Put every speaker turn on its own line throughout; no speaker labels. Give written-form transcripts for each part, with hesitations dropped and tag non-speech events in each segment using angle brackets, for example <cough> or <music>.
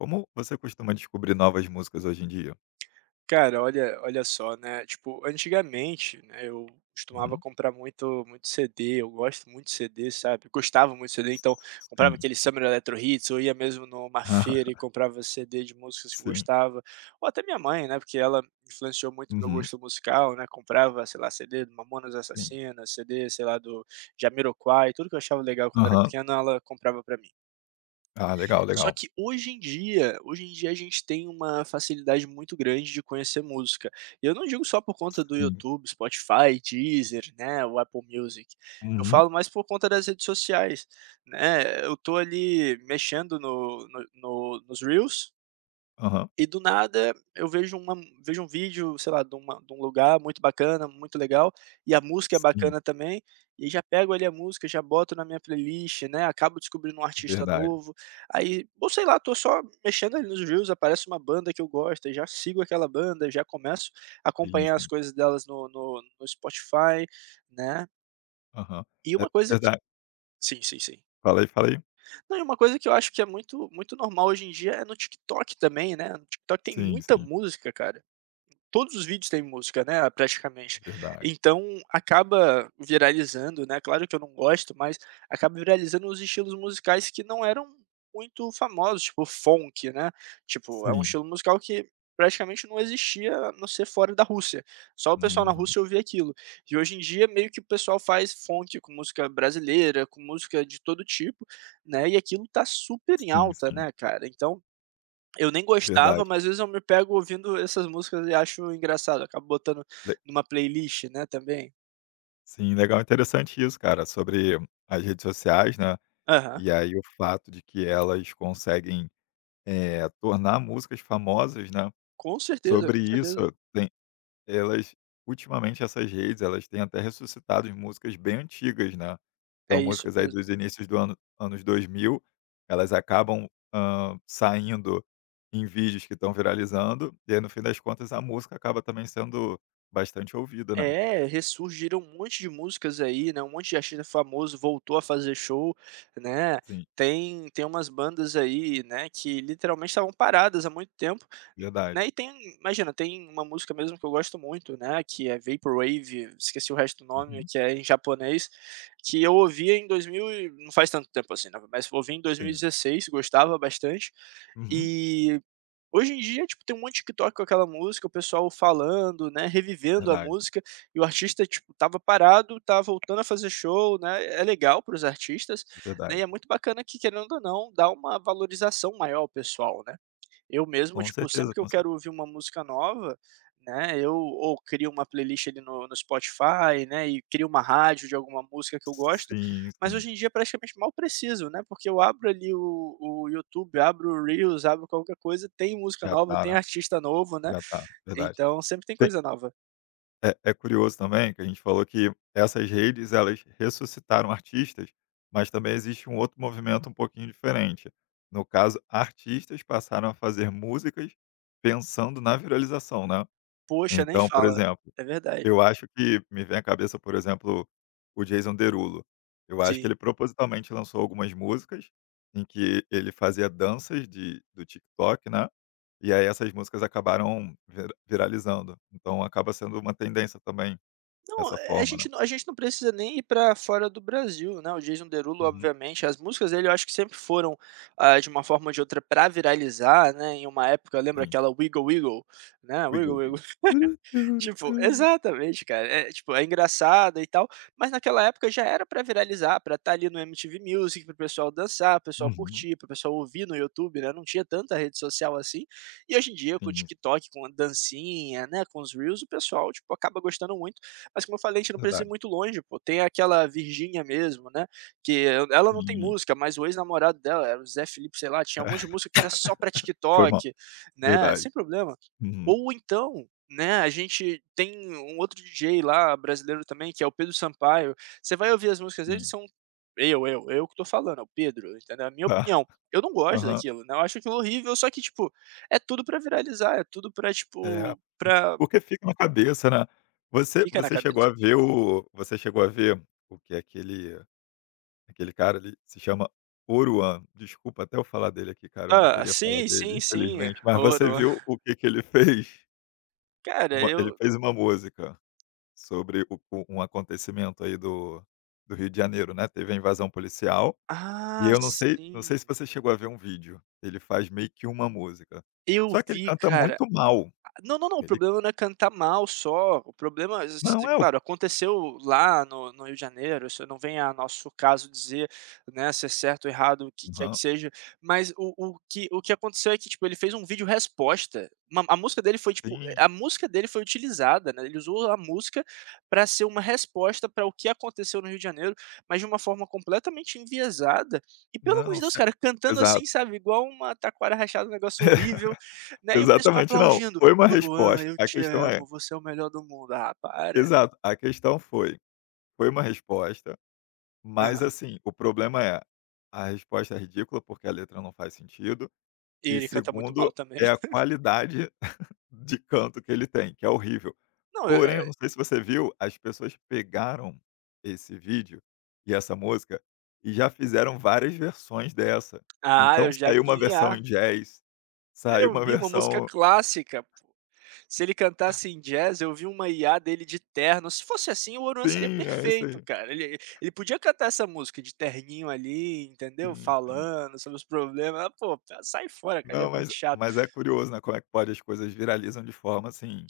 Como você costuma descobrir novas músicas hoje em dia?
Cara, olha olha só, né, tipo, antigamente, né, eu costumava
Uhum.
comprar muito muito CD, eu gosto muito de CD, sabe, eu gostava muito de CD, então comprava
Sim.
aquele Summer Electro Hits, ou ia mesmo numa feira e
<laughs>
comprava CD de músicas que eu
Sim.
gostava, ou até minha mãe, né, porque ela influenciou muito meu
Uhum.
gosto musical, né, comprava, sei lá, CD do Mamonas
Sim.
Assassinas, CD, sei lá, do Jamiroquai, tudo que eu achava legal quando era
Aham.
pequeno, ela comprava pra mim.
Ah, legal,
Só
legal.
que hoje em dia a gente tem uma facilidade muito grande de conhecer música. E eu não digo só por conta do
Sim.
YouTube, Spotify, Deezer, né, o Apple Music. Eu
Uhum.
falo mais por conta das redes sociais, né, eu tô ali mexendo no no no nos reels,
Aham.
e do nada eu vejo um vídeo, sei lá, de um lugar muito bacana, muito legal, e a música é
Sim,
bacana também, e já pego ali a música, já boto na minha playlist, né, acabo descobrindo um artista
verdade.
novo, aí, ou sei lá, tô só mexendo ali nos reels, aparece uma banda que eu gosto, e já sigo aquela banda, já começo a
Sim,
acompanhar as
sim.
coisas delas no Spotify, né.
Aham.
E
É
uma coisa que
verdade.
Sim, sim, sim.
Falei, falei.
Não, e uma coisa que eu acho que é muito muito normal hoje em dia é no TikTok também, né, no TikTok tem
Sim,
muita
sim,
música, cara, todos os vídeos têm música, né, praticamente.
verdade.
Então acaba viralizando, né, claro que eu não gosto, mas acaba viralizando os estilos musicais que não eram muito famosos, tipo funk, né. Tipo, é um
Sim.
estilo musical que praticamente não existia, a não ser fora da Rússia. Só o pessoal na
Uhum.
Rússia ouvia aquilo. E hoje em dia meio que o pessoal faz funk com música brasileira, com música de todo tipo, né, e aquilo tá super em
Sim,
alta,
sim,
né, cara. Então, eu nem gostava,
verdade.
mas às vezes eu me pego ouvindo essas músicas e acho engraçado, acabo botando
Le
numa playlist, né, também.
Sim, legal, interessante isso, cara, sobre as redes sociais, né,
Aham.
e aí o fato de que elas conseguem, tornar músicas famosas, né.
Com certeza,
Sobre
com
isso,
certeza.
tem elas ultimamente essas redes, elas têm até ressuscitado em músicas bem antigas, né.
É
Então
isso
músicas aí
mesmo.
dos inícios do ano anos 2000 elas acabam, saindo em vídeos que estão viralizando, e aí no fim das contas a música acaba também sendo bastante ouvida, né.
É, ressurgiram um monte de músicas aí, né, um monte de artista famoso voltou a fazer show, né,
Sim,
tem umas bandas aí, né, que literalmente estavam paradas há muito tempo,
verdade.
né, e tem imagina, tem uma música mesmo que eu gosto muito, né, que é Vaporwave, esqueci o resto do nome,
Uhum,
que é em japonês, que eu ouvia em 2000 e não faz tanto tempo assim, né, mas ouvi em
sim.
2016, gostava bastante,
Uhum,
e hoje em dia, tipo, tem um monte de TikTok com aquela música, o pessoal falando, né, revivendo a
verdade,
música, e o artista, tipo, tava parado, tá voltando a fazer show, né, é legal para os artistas,
é
né, e
verdade.
é muito bacana que, querendo ou não, dá uma valorização maior ao pessoal, né. Eu mesmo,
Com
tipo,
certeza,
sempre que eu
com
quero
certeza.
ouvir uma música nova, né, eu ou crio uma playlist ali no Spotify, né, e crio uma rádio de alguma música que eu gosto,
Sim,
mas
sim.
hoje em dia praticamente mal preciso, né, porque eu abro ali o YouTube, abro o Reels, abro qualquer coisa, tem música
Já
nova,
tá,
tem
né,
artista novo, né,
já tá, verdade.
então sempre tem
Tem
coisa nova.
É curioso também que a gente falou que essas redes, elas ressuscitaram artistas, mas também existe um outro movimento um pouquinho diferente. No caso, artistas passaram a fazer músicas pensando na viralização, né.
Poxa, nem
Então, por
fala.
exemplo,
É verdade.
eu acho que me vem à cabeça, por exemplo, o Jason Derulo. Eu acho que
Sim.
ele propositalmente lançou algumas músicas em que ele fazia danças de do TikTok, né, e aí essas músicas acabaram viralizando. Então acaba sendo uma tendência também.
Não,
Essa forma, né.
a gente não precisa nem ir para fora do Brasil, né, o Jason Derulo
Uhum,
obviamente, as músicas dele eu acho que sempre foram, ah, de uma forma ou de outra para viralizar, né, em uma época lembra
sim.
aquela Wiggle Wiggle, né,
Wiggle,
Wiggle
wiggle.
Wiggle.
Turu, turu,
Tipo,
turu.
exatamente, cara. É, tipo, é engraçado e tal, mas naquela época já era pra viralizar, pra estar ali no MTV Music, para o pessoal dançar, para o pessoal
Uhum,
curtir, para o pessoal ouvir no YouTube, né, não tinha tanta rede social assim. E hoje em dia com o
sim,
TikTok, com a dancinha, né, com os reels, o pessoal, tipo, acaba gostando muito. Mas como eu falei, a gente não precisa ir
verdade.
muito longe, pô, tem aquela Virgínia mesmo, né, ela não tem
Sim.
música, mas o ex-namorado dela era o Zé Felipe, sei lá, tinha um monte de
<laughs>
música que era só pra
Foi mal.
TikTok, né,
Verdade.
sem problema.
Uhum,
Ou então, né, a gente tem um outro DJ lá, brasileiro também, que é o Pedro Sampaio, você vai ouvir as músicas dele
sim.
são eu que tô falando, é o Pedro, entendeu, a minha
Tá.
opinião. Eu não gosto
Aham.
daquilo, né, eu acho aquilo horrível, só que, tipo, é tudo pra viralizar, é tudo pra,
É,
tipo, pra
porque fica na cabeça, né. Você
fica na
você chegou
cabeça.
a ver o você chegou a ver o que é aquele cara ali, se chama Oruan. Desculpa até eu falar dele aqui, cara, eu não
Ah,
queria falar
sim,
dele,
sim, sim,
infelizmente, mas você
ouro.
viu o que que ele fez?
Cara,
Uma Ele
eu,
fez uma música sobre o um acontecimento aí do Rio de Janeiro, né, teve a invasão policial, e
ah,
eu não sei não
sim,
sei se você chegou a ver um vídeo, ele faz meio que uma música,
eu
só que ele
vi,
canta
cara.
muito mal,
Não, não, não, o
ele
problema não é cantar mal só, o problema
não é o
claro, aconteceu lá no Rio de Janeiro, isso não vem a nosso caso dizer, né, se é certo ou errado, o que quer que
não,
seja, mas o que o que aconteceu é que, tipo, ele fez um vídeo resposta, uma a música dele foi, tipo,
sim,
a música dele foi utilizada, né, ele usou a música para ser uma resposta para o que aconteceu no Rio de Janeiro, mas de uma forma completamente enviesada e, pelo amor
não,
de
se
Deus, cara, cantando
exato.
assim, sabe, igual uma taquara rachada, um negócio horrível,
<laughs>
né, e o pessoal
Exatamente não,
aplaudindo.
foi uma
Oruan,
resposta,
eu
a
te
questão é
amo, você é o melhor do mundo. Ah, para.
exato, a questão foi uma resposta, mas
Aham.
assim, o problema é, a resposta é ridícula, porque a letra não faz sentido.
E
E
ele canta muito mal
segundo,
também.
é a qualidade <laughs> de canto que ele tem, que é horrível.
Não, eu.
Porém, eu não sei se você viu, as pessoas pegaram esse vídeo e essa música e já fizeram várias versões dessa.
Ah,
Então
eu já
saiu
vi
uma
em
versão em
IA.
jazz, saiu
Eu
uma
vi uma música
versão
clássica, pô. Se ele cantasse em jazz, eu vi uma IA dele de terno. Se fosse assim, o Oruan seria
sim, é isso
perfeito,
aí,
cara. Ele podia cantar essa música de terninho ali, entendeu,
sim, sim.
falando sobre os problemas. Ah, pô, sai fora, cara, ele é
Não,
muito
mas
chato.
mas é curioso, né, como é que pode as coisas viralizam de forma assim,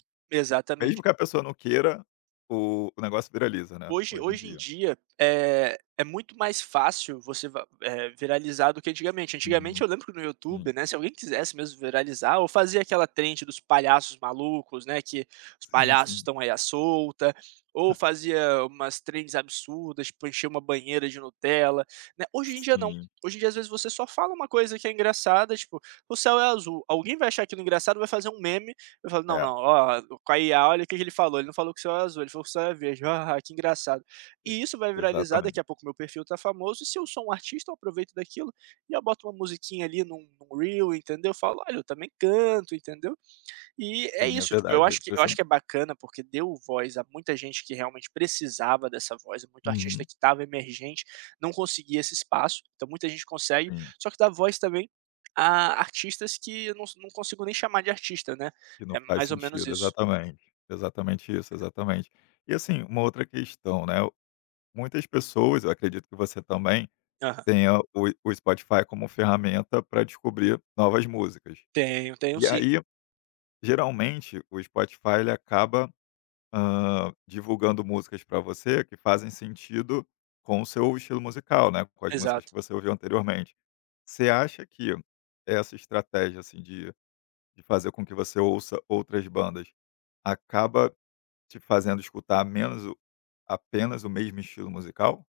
mesmo
Exatamente.
que a pessoa não queira, o negócio viraliza, né,
Hoje
hoje em
hoje em
dia.
dia, é muito mais fácil você viralizar do que antigamente. Antigamente
Uhum.
eu lembro que no
Sim.
YouTube, né, se alguém quisesse mesmo viralizar ou fazia aquela trend dos palhaços malucos, né, que os
Sim,
palhaços
sim.
estão aí à solta, ou fazia umas trends absurdas, tipo encher uma banheira de Nutella, né. Hoje em dia não.
Sim,
Hoje em dia, às vezes, você só fala uma coisa que é engraçada, tipo: "O céu é azul". Alguém vai achar aquilo engraçado, vai fazer um meme. Eu falo: "Não,
é,
não, ó, com a IA olha o que que ele falou, ele não falou que o céu é azul, ele falou que o céu é verde, <laughs> hahaha, que engraçado".
e
E isso vai viralizar,
exatamente.
daqui a pouco meu perfil tá famoso, e se eu sou um artista eu aproveito daquilo, e eu boto uma musiquinha ali num reel, entendeu? Eu falo: "Olha, eu também canto", entendeu? E é
Sim, é
isso, tipo,
verdade, é
eu acho
impressionante.
que é bacana, porque deu voz a muita gente que realmente precisava dessa voz, é muito artista
Uhum,
que estava emergente, não conseguia esse espaço, então muita gente consegue,
sim,
só que dá voz também a artistas que eu não consigo nem chamar de artista, né,
que não
é
faz
mais ou menos
sentido,
isso.
exatamente. Exatamente isso, exatamente. E assim, uma outra questão, né, muitas pessoas, eu acredito que você também,
Aham.
tenha o Spotify como ferramenta para descobrir novas músicas.
Tenho, tenho
E
sim.
aí, geralmente, o Spotify ele acaba, divulgando músicas para você que fazem sentido com o seu estilo musical, né, com as músicas que
Exato.
você ouviu anteriormente. Você acha que essa estratégia, assim, de fazer com que você ouça outras bandas, acaba te fazendo escutar menos o apenas o mesmo estilo musical?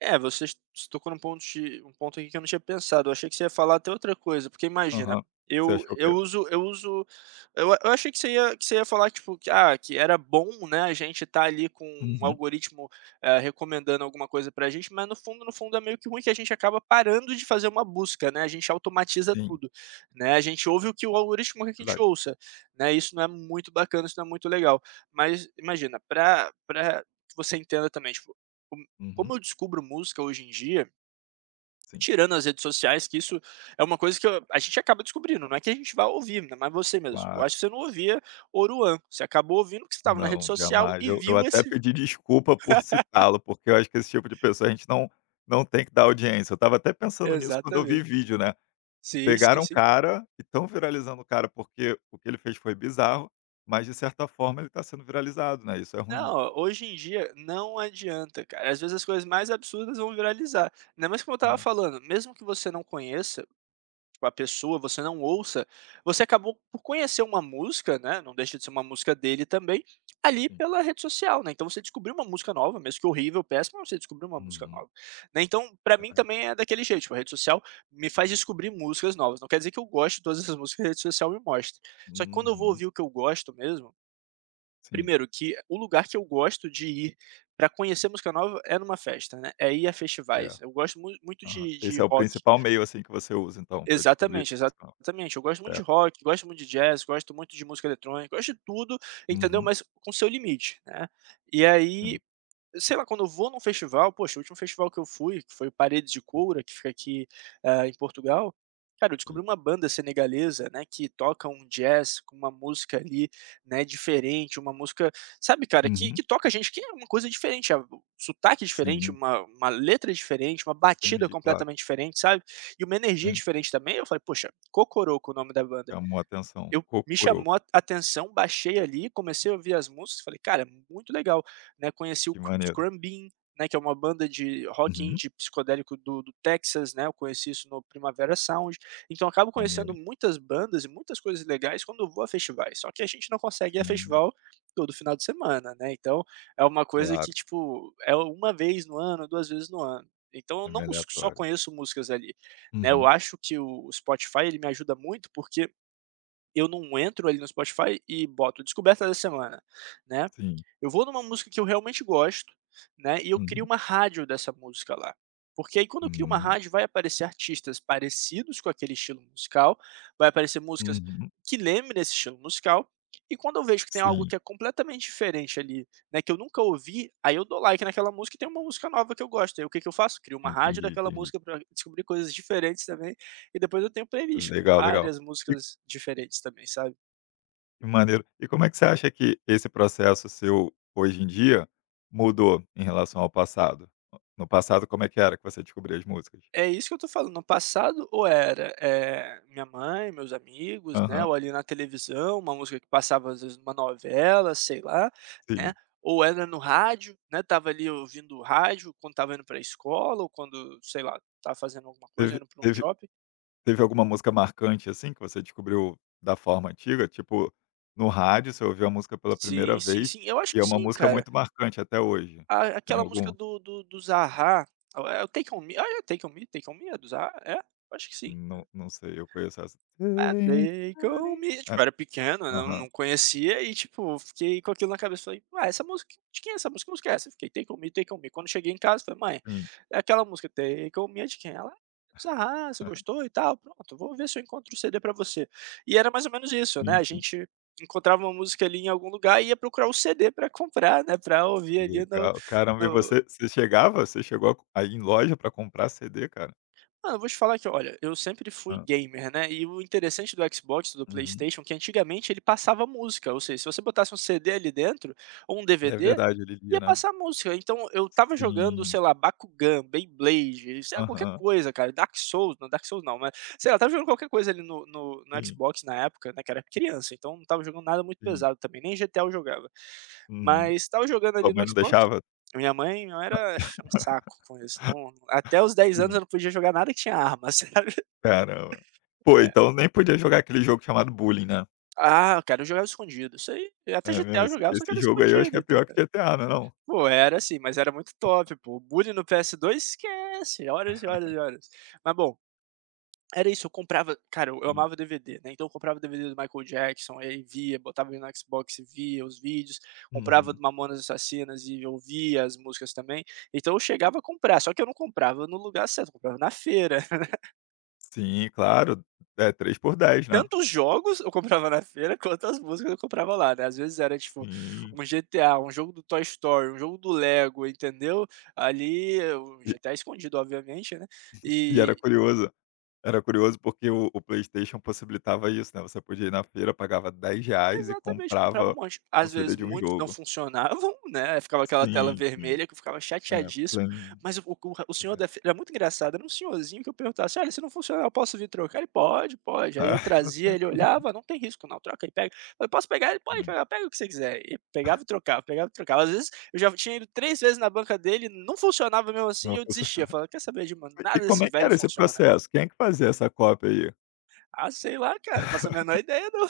É, você s você tocou num ponto de um ponto aqui que eu não tinha pensado, eu achei que você ia falar até outra coisa, porque imagina,
Aham. Você achou o quê?
eu uso eu uso eu a- eu achei que você ia falar, tipo, que, ah, que era bom, né, a gente tá ali com um
Uhum.
algoritmo, recomendando alguma coisa pra gente, mas no fundo, no fundo é meio que ruim que a gente acaba parando de fazer uma busca, né, a gente automatiza
Sim,
tudo, né, a gente ouve o que o algoritmo quer que a gente
verdade.
ouça, né, isso não é muito bacana, isso não é muito legal. Mas imagina, pra para que você entenda também, tipo como
Uhum.
eu descubro música hoje em dia,
Sim,
tirando as redes sociais, que isso é uma coisa que eu a gente acaba descobrindo, não é que a gente vá ouvir, ainda mais você mesmo. Eu
claro.
acho que você não ouvia Oruan, você acabou ouvindo porque você estava na rede
Não,
social
jamais.
e
Eu
viu
até
esse
pedi desculpa por citá-lo, porque eu acho que esse tipo de pessoa a gente não tem que dar audiência. Eu estava até pensando nisso quando eu vi
exatamente.
vídeo, né.
Sim, sim,
Pegaram o
sim.
cara e estão viralizando o cara, porque o que ele fez foi bizarro, mas de certa forma ele está sendo viralizado, né, isso é ruim.
Não, hoje em dia não adianta, cara. Às vezes as coisas mais absurdas vão viralizar. Ainda mais como eu estava
É,
falando, mesmo que você não conheça, com a pessoa, você não ouça, você acabou por conhecer uma música, né, não deixa de ser uma música dele também, ali
sim.
pela rede social, né, então você descobriu uma música nova, mesmo que horrível, péssima, você descobriu uma música
Uhum,
nova, né, então pra mim
verdade.
também é daquele jeito, tipo, a rede social me faz descobrir músicas novas, não quer dizer que eu goste de todas essas músicas que a rede social me mostra, só que quando eu vou
Uhum,
ouvir o que eu gosto mesmo,
sim,
primeiro que o lugar que eu gosto de ir pra conhecer música nova é numa festa, né, é ir a festivais,
certo.
eu gosto muito
Aham.
de
Esse é o
rock.
principal meio, assim, que você usa então para descobrir
Exatamente,
musical,
exatamente. Eu gosto muito de
certo.
rock, gosto muito de jazz, gosto muito de música eletrônica, gosto de tudo, entendeu?
Uhum,
Mas com seu limite, né. E
sim,
aí sei lá, quando eu vou num festival, poxa, o último festival que eu fui, que foi o Paredes de Coura, que fica aqui, ah, em Portugal, cara, eu
sim.
descobri uma banda senegalesa, né, que toca um jazz com uma música ali, né, diferente, uma música, sabe, cara, que
Uhum,
que toca a gente, que é uma coisa diferente, ah, o sotaque é diferente,
sim,
uma letra é diferente, uma batida é
entendi, claro.
completamente diferente, sabe, e uma energia é
Sim, sim,
diferente também. Eu falei: "Poxa, Cocoroco", é o nome da banda.
chamou a atenção.
Eu me
Kokoroko,
chamou a atenção, baixei ali, comecei a ouvir as músicas, falei: "Cara, muito legal", né, conheci o
que
Os
maneiro.
Crumb Bean, né, que é uma banda de rock
Uhum,
indie psicodélico do Texas, né, eu conheci isso no Primavera Sound, então eu acabo
maneiro,
conhecendo
hein.
muitas bandas e muitas coisas legais quando eu vou a festivais, só que a gente não consegue ir a
Sim,
festival todo final de semana, né, então é uma coisa que,
claro,
tipo, é uma vez no ano, 2 vezes no ano. Então eu
é meio
não só
aleatório.
conheço músicas ali, né, eu
Uhum,
acho que o Spotify ele me ajuda muito, porque eu não entro ali no Spotify e boto descoberta da semana, né.
sim.
Eu vou numa música que eu realmente gosto, né, e eu crio
Uhum,
uma rádio dessa música lá. Porque aí quando eu crio uma
hum,
rádio vai aparecer artistas parecidos com aquele estilo musical, vai aparecer músicas
uhum.
que lembrem esse estilo musical, e quando eu vejo que tem algo
Sim,
que é completamente diferente ali, né, que eu nunca ouvi, aí eu dou like naquela música e tem uma música nova que eu gosto, aí o que que eu faço? Crio uma rádio
entendi,
daquela
entendi.
música para descobrir coisas diferentes também, e depois eu tenho playlist com
Legal, legal.
várias
E
músicas diferentes também, sabe.
que maneiro. E como é que você acha que esse processo seu, hoje em dia, mudou em relação ao passado? No passado, como é que era que você descobria as músicas?
É isso que eu tô falando, no passado ou era, minha mãe, meus amigos, né,
Aham,
ou ali na televisão, uma música que passava às vezes numa novela, sei lá,
sim.
né, ou era no rádio, né, tava ali ouvindo o rádio quando estava indo pra escola ou quando, sei lá, estava fazendo alguma coisa,
Teve
indo pra um
teve
shopping.
teve alguma música marcante, assim, que você descobriu da forma antiga? Tipo, no rádio, você ouviu a música pela primeira
Sim, sim,
vez
sim, eu acho
e é
que
uma
sim,
música
cara.
muito marcante até hoje.
A
Tem
aquela música
algum
do Zarra, é o Take On Me, ah, é Take On Me Take On Me é do Zarra? É? Eu acho que sim.
Não, não sei, eu conheço essa.
É, daí que me tipo, eu
Essa.
era pequeno, não
Aham,
não conhecia e, tipo, fiquei com aquilo na cabeça, falei: "Ué, essa música de quem é essa música? Que música é essa?" Fiquei: "Take on me, take on me". Quando cheguei em casa, falei: "Mãe,
sim.
é aquela música, take on me, é de quem?" Ela: "É "Dos você gostou e tal, pronto, vou ver se eu encontro o CD pra você". E era mais ou menos isso, né, a
<laughs>
gente encontrava uma música ali em algum lugar e ia procurar o CD pra comprar, né, pra ouvir ali no
Legal. Caramba, e
no
você chegou a ir em loja pra comprar CD, cara?
Ah, eu vou te falar que, olha, eu sempre fui
Hã.
gamer, né, e o interessante do Xbox, do
Uhum.
PlayStation, que antigamente ele passava música, ou seja, se você botasse um CD ali dentro, ou um
É
DVD,
verdade, ele lia,
ia
né.
passar música. Então eu estava jogando,
Sim.
sei lá, Bakugan, Beyblade, sei lá, qualquer
Aham.
coisa, cara, Dark Souls não, mas, sei lá, estava jogando qualquer coisa ali no
Sim,
Xbox na época, né, que era criança, então não estava jogando nada muito
sim.
pesado também, nem GTA eu jogava.
Uhum.
Mas estava jogando
Tua
ali
mãe
no
não
Xbox
deixava?
minha mãe não era um saco com isso, não até os 10 anos
Sim.
eu não podia jogar nada que tinha arma, <laughs> sabe.
Caramba. Pô, então nem podia jogar aquele jogo chamado Bullying, né.
Ah, eu quero jogar escondido, isso aí até
É mesmo,
GTA eu
esse
jogava, só que
esse
era
jogo aí eu acho que
escondido,
é pior que
entendeu.
GTA, não é não?
Pô, era assim, mas era muito top, pô, o bullying no PS2 esquece, horas e horas e horas. Mas bom, era isso, eu comprava cara, eu
Sim.
amava DVD, né, então eu comprava DVD do Michael Jackson, e aí via, botava ele no Xbox e via os vídeos, comprava do
Uhum.
Mamonas Assassinas e ouvia as músicas também, então eu chegava a comprar, só que eu não comprava no lugar certo, eu comprava na feira.
Sim, claro. É 3 por 10, né.
Tanto os jogos eu comprava na feira, <laughs> quanto as músicas eu comprava lá, né. Às vezes era tipo
Sim.
um GTA, um jogo do Toy Story, um jogo do Lego, entendeu. Ali o
E
GTA escondido, obviamente, né.
e era
E
curioso. Era curioso porque o PlayStation possibilitava isso, né, você podia ir na feira, pagava R$ 10 e
exatamente, comprava um
comprava
monte.
um
Às
CD
vezes
de um
muitos não
jogo.
funcionavam, <laughs> né, ficava aquela tela
Sim, sim.
vermelha que eu ficava
É,
chateadíssimo,
Play
mas o senhor
verdade.
da feira era muito engraçado, era um senhorzinho que eu perguntasse: "Olha, se não funcionar eu posso vir trocar?" Ele: "Pode, pode." Aí eu
Ah, <laughs> não
trazia,
tem
ele olhava: "Não tem risco não, troca aí, pega." Eu: "Posso pegar?" Ele: "Pode
fim.
pegar, pega o que você quiser." E pegava e trocava, pegava e trocava. Às vezes eu já tinha ido 3 vezes na banca dele, não funcionava mesmo assim e
Não
eu
você-
desistia, falava: "Quer saber de mano,
E
nada
como
desse
é que
velho
era esse
funciona."
processo? Quem é que fazia essa cópia aí?
Ah, sei lá cara, não faço a menor ideia não.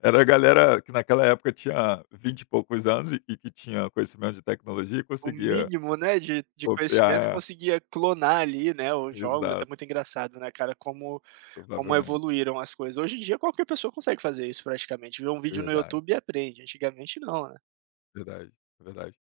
Era a galera que naquela época tinha 20 e poucos anos e que tinha conhecimento de tecnologia e
O
conseguia
mínimo, né, de conhecimento,
copiar.
conseguia clonar ali, né, os jogos. É
Exato,
muito engraçado, né, cara, como como
provavelmente.
evoluíram as coisas. Hoje em dia qualquer pessoa consegue fazer isso praticamente, vê um vídeo no
Verdade,
YouTube e aprende, antigamente não, né.
verdade, verdade.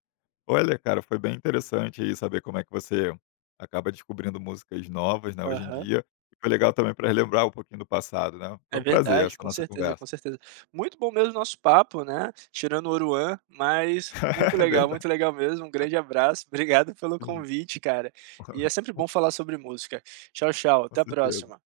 Olha, cara, foi bem interessante aí saber como é que você acaba descobrindo músicas novas, né, hoje em
Aham.
dia. E foi legal também para relembrar um pouquinho do passado, né. Foi
É
um prazer essa
verdade, com
nossa
certeza, com
conversa.
certeza. Muito bom mesmo o nosso papo, né, tirando o Oruan, mas
<laughs> É verdade,
muito legal mesmo. Um grande abraço, <laughs> obrigado pelo
sim.
convite, cara. E é
<laughs>
sempre bom falar sobre música. Tchau, tchau,
Com
até a
certeza.
próxima.